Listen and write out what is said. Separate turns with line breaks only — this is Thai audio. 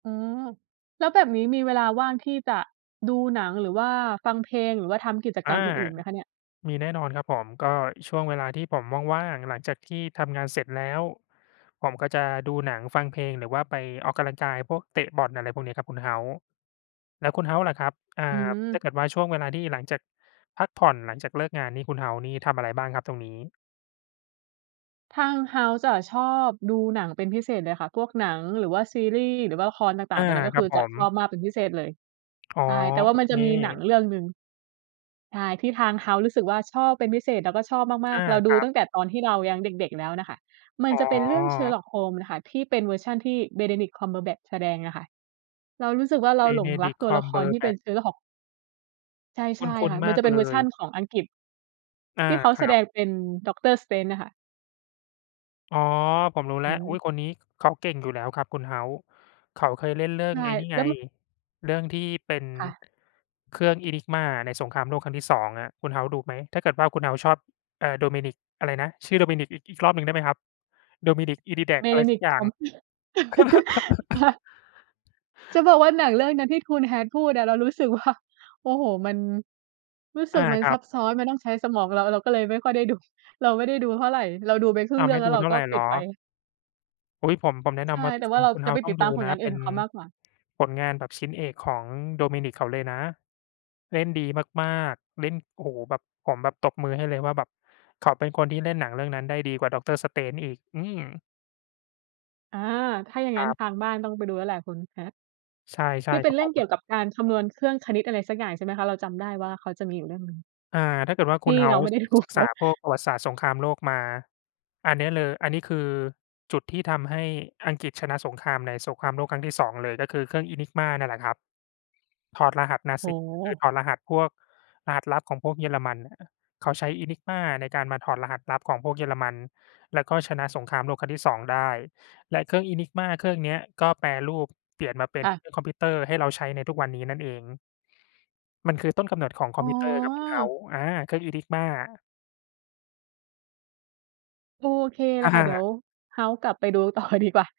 อืม แล้วแบบนี้มีเวลาว่างที่จะดูหนัง หรือว่าฟังเพลง หรือว่าทำกิจก
อา
รรมอื่น ๆ ไหมคะเนี่ย?
มีแน่นอนครับผม ก็ช่วงเวลาที่ผมว่าง ๆ หลังจากที่ทำงานเสร็จแล้ว ผมก็จะดูหนังฟังเพลง หรือว่าไปออกกำลังกาย พวกเตะบอล อะไรพวกนี้ครับคุณ House แล้วคุณ House ล่ะครับ อา
อื
ถ้า
ม
เกิดว่า ช่วงเวลาที่หลังจากพักผ่อน หลังจากเลิกงานนี่ คุณ House นี่ทำอะไรบ้างครับตรงนี้?
ทาง House จะชอบดูหนังเป็นพิเศษเลยค่ะ พวกหนัง หรือว่าซีรีส์ หรือว่าละครต่
อ
าง
า
ๆ ตรงนี้ ก็
คร
ค
ั
ื
บ
อ
ผ
จะ
ม
ชอบมากเป็นพิเศษเลย
อ๋อ
ใช่ แต่ว่
โอ
ามั
เ
น
ค
จะมีหนังเรื่องหนึ่ง ใช่ ที่ทาง House รู้สึกว่า ชอบเป็นพิเศษ แล้วก็ชอบม
อ
าก
า
ๆ เราด
ค
ู
รับ
ตั้งแต่ตอนที่เรายังเด็ก ๆ แล้วน่ะค่ะ มั
อ
น
๋อ
จะเป็นเรื่อง Sherlock holmes ค่ะ ที่เป็นเวอร์ชันที่ Benedict cumberbatch แสดงอะค่ะ เรารู้สึกว่า เราหลงรัก
Benedict
ตัวละครที่เป็น
Cumberbatch
Sherlock ใช
ค
่
ุ
ๆ
้
ค
น
่ะ
ๆ
ม
ม
ัน
า
จ
ก
ะเป็
เ
น
ล
เวอร์ชั
ย
นของอังกฤษ
อา
ที่เขา
ค
แส
รั
ด
บ
งเป็น Doctor Strange อะค่ะ
อ๋อ ผมรู้แ
อ
ล
ื
้ว อ
ม
ุ๊ย คนนี้เขาเก่งอยู่แล้วครับคุณ House เขาเคยเล่นเรื่อ
ใช
ง
่
ไอ้นี่
แ
ไ
ล้
ง
ว ม
เรื่องที่เป็น
ค่ะ
เครื่อง Enigma ในสงครามโลกครั้งที่ 2 อะ คุณ House ดูไหม ถ้าเกิดว่าคุณ House ชอบ เอ่อ Dominic อะไรนะ ชื่อ Dominic อีก อีกรอบหนึ่งได้ไหมครับ? Dominic Edidack อะไรสัก
Benedict
อย่าง
cum ค่ะ จะบอกว่าหนังเรื่องนั้นที่คุณ Hat พูดอะ เรารู้สึกว่า โอ้โฮ มัน รู้ส
อ
ึ
า
กมัน
ครั
ซั
บ
บซ้อน มันต้องใช้สมอง เรา เราก็เลยไม่ค่อยได้ดู เราไม่ได้ดูเท่าไร เราดูไปครึ่
อ้
ง
า
เ
ว
รื่
ไม
อง
่
แล้
ดู
วเรา
เท่า
ก็
ไรเ
ป
หร
ิด
อ?
ไป
อุ๊ย ผม ผมแนะน
ใช่
ำว่า
แต่
ค
ว่
ุ
า
ณ
เรา
คุณ
จะไป
House ต
ต
้อ
ิด
ง
ต
ดู
ามผล
นะ
งาน
เ
อ
ป
ื่
็
น
น
ของเขามากกว่า
ผลงานแบบชิ้นเอกของ Dominic เขาเลยนะ เล่นดีมาก ๆ เล่น โอ้โฮ แบบ ผมแบบตบมือให้เลยว่าแบบเขาเป็นคนที่เล่นหนังเรื่องนั้นได้ดีกว่า Doctor Strange อีก อืม
อา ถ้าอย่าง
ค
ง
ร
ั้น
ับ
ทางบ้านต้องไปดูแล้วแหละ คุณ Hat
ใช่ ใช
ท
่
ี่เป
ค
็
ร
น
ับ
เรื
ผ
่องเกี
ม
่ยวกับการคำนวณเครื่องคณิตอะไรสักอย่าง ใช่ไหมคะ? เราจำได้ว่า เขาจะมีอยู่เรื่องหนึ่ง
อา ถ้าเกิดว่า
ท
ค
ี
ุณ
่เราไม่
House
ได้ ดู
ศึ
เ
ก
ข
ษ
า
าพวกประวัติศาสตร์สงครามโลกมา อันนี้เลย อันนี้คือจุดที่ทำให้อังกฤษชนะสงครามในสงครามโลกครั้งที่ 2 เลย ก็คือเครื่อง Enigma นั่นแหละครับ ถอดรหัส
โอ้
Nazi
โ
คือ
ฮ
ถอดรหัสพวกรหัสลับของพวกเยอรมันอะ เขาใช้ Enigma ในการมาถอดรหัสลับของพวกเยอรมัน แล้วก็ชนะสงครามโลกครั้งที่ 2 ได้ และเครื่อง Enigma เครื่องเนี้ย ก็แปรรูปเปลี่ยนมาเป็น
ค่
เ
ะ
ครื่องคอมพิวเตอร์ ให้เราใช้ในทุกวันนี้นั่นเอง มันคือต้นกำหนดของคอ
อ๋
มพิวเตอร์ครับคุณ
อ
House อา เครื่อง Enigma
โอเคเล
อ
ยค่ะ เดี๋ย
า
ว House กลับไปดูต่อดีกว่า